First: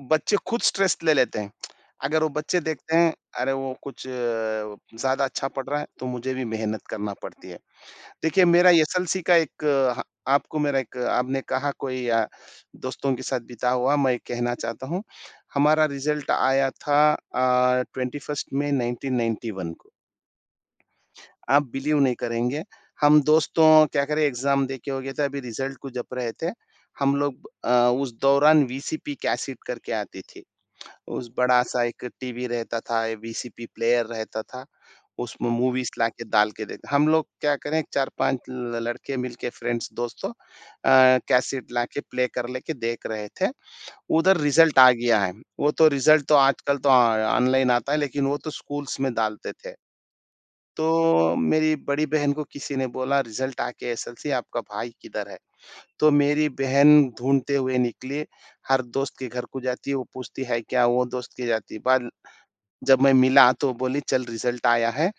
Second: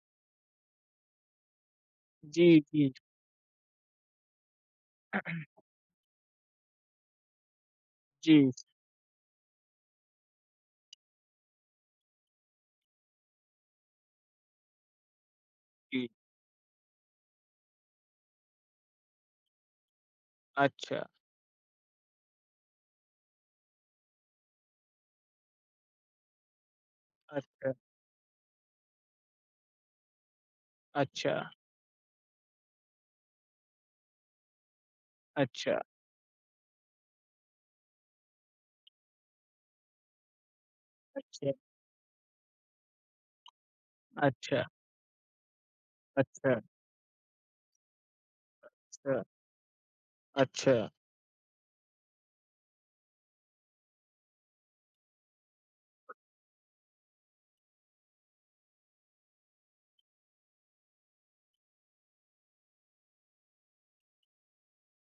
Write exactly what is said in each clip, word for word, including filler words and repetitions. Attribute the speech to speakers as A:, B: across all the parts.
A: बच्चे खुद स्ट्रेस ले लेते हैं। अगर वो
B: जी,
A: बच्चे
B: जी।
A: देखते हैं अरे, वो कुछ ज़्यादा अच्छा पढ़ रहा है, तो मुझे भी मेहनत करना पड़ती है। देखिए
B: जी।
A: मेरा एसएलसी का ह एक आपको मेरा एक आपने कहा कोई अ, दोस्तों के साथ बिता हुआ मैं एक कहना चाहता हूँ। हमारा
B: जी।
A: रिजल्ट आया था अ, twenty first May nineteen ninety one को।
B: अच्छा।
A: आप बिलीव नहीं करेंगे। हम दोस्तों क्या करें एग्ज़ाम देके हो गया था अभी रिजल्ट को जप रहे थे। हम लोग अ,
B: अच्छा।
A: उस दौरान वीसीपी कैसेट करके आती थी। उस
B: अच्छा।
A: बड़ा-सा एक टीवी रहता था, वीसीपी प्लेयर रहता था। उसमें
B: अच्छा।
A: मूवीज़ लाके डाल के देखते, हम लोग क्या करें चार पाँच ल लड़के मिलकर फ्रेंड्स दोस्तों अ,
B: अच्छा।
A: कैसेट लाके प्ले कर लेके देख रहे थे। उधर
B: अच्छा।
A: रिजल्ट आ गया है। वो तो रिजल्ट तो
B: अच्छा।
A: आजकल तो ऑनलाइन आता है, लेकिन वो तो स्कूल्स में
B: अच्छा।
A: डालते थे।
B: अच्छा।
A: तो मेरी बड़ी बहन को किसी ने बोला रिजल्ट आके एसएलसी आपका भाई किधर है? तो मेरी बहन ढूँढते हुए निकली। हर दोस्त के घर को जाती है, वो पूछती, है क्या? वो दोस्त के जाती। बाल जब मैं मिला, तो वो बोली चल रिजल्ट आया है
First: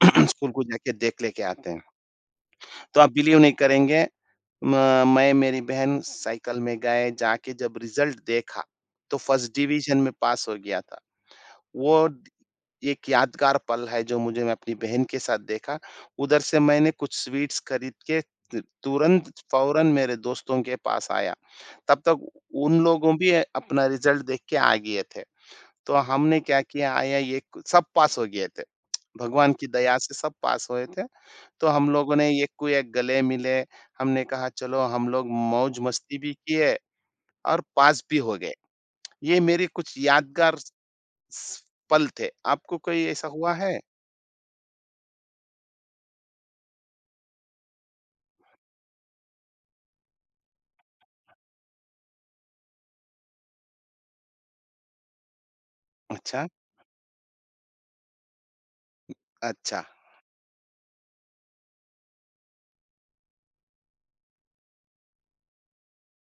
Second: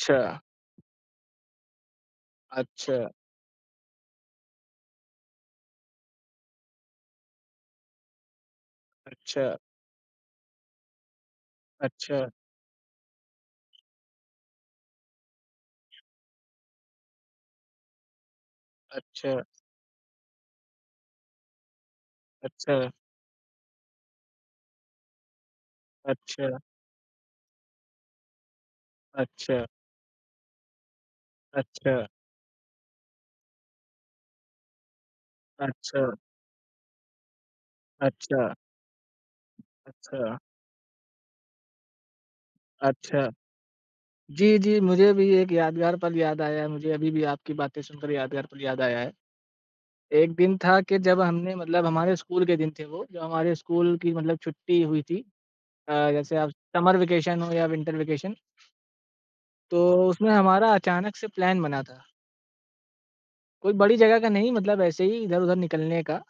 A: स्कूल को जाके देख लेके आते हैं। तो
B: अच्छा।
A: आप बिलीव नहीं करेंगे म मैं मेरी बहन साइकिल में गए। जाके जब रिजल्ट देखा तो फर्स्ट
B: अच्छा।
A: डिवीजन में पास हो गया था। वो
B: अच्छा।
A: एक यादगार पल है जो मुझे मैं अपनी बहन के साथ देखा, उधर से मैंने कुछ स्वीट्स खरीद के ल तुरंत,
B: अच्छा।
A: फौरन मेरे दोस्तों के पास आया। तब तक उन
B: अच्छा।
A: लोगों भी अपना रिजल्ट देख के आ गए थे। तो हमने
B: अच्छा।
A: क्या किया आया ये सब पास हो गए थे भगवान की
B: अच्छा।
A: दया से सब पास हुए थे। तो हम
B: अच्छा।
A: लोगों ने एक-एक गले मिले। हमने कहा चलो हम लोग
B: अच्छा।
A: मौज-मस्ती भी किए और पास भी हो
B: अच्छा।
A: गए। ये मेरे कुछ
B: अच्छा।
A: यादगार स पल थे। आपको कोई ऐसा
B: अच्छा।
A: हुआ है?
B: जी, जी मुझे भी एक यादगार पल याद आया है। मुझे अभी भी आपकी बातें सुनकर यादगार पल याद आया है। एक दिन था कि जब हमने मतलब हमारे स्कूल के दिन थे वो, जो हमारे स्कूल की मतलब छुट्टी हुई थी। अ, जैसे
A: अच्छा।
B: अब समर वैकैशन हो या विन्टर वैकैशन। तो
A: अच्छा।
B: उसमें हमारा अचानक से प्लान बना था। कोई बड़ी जगह का नहीं, मतलब ऐसे ही इधर-उधर निकलने का।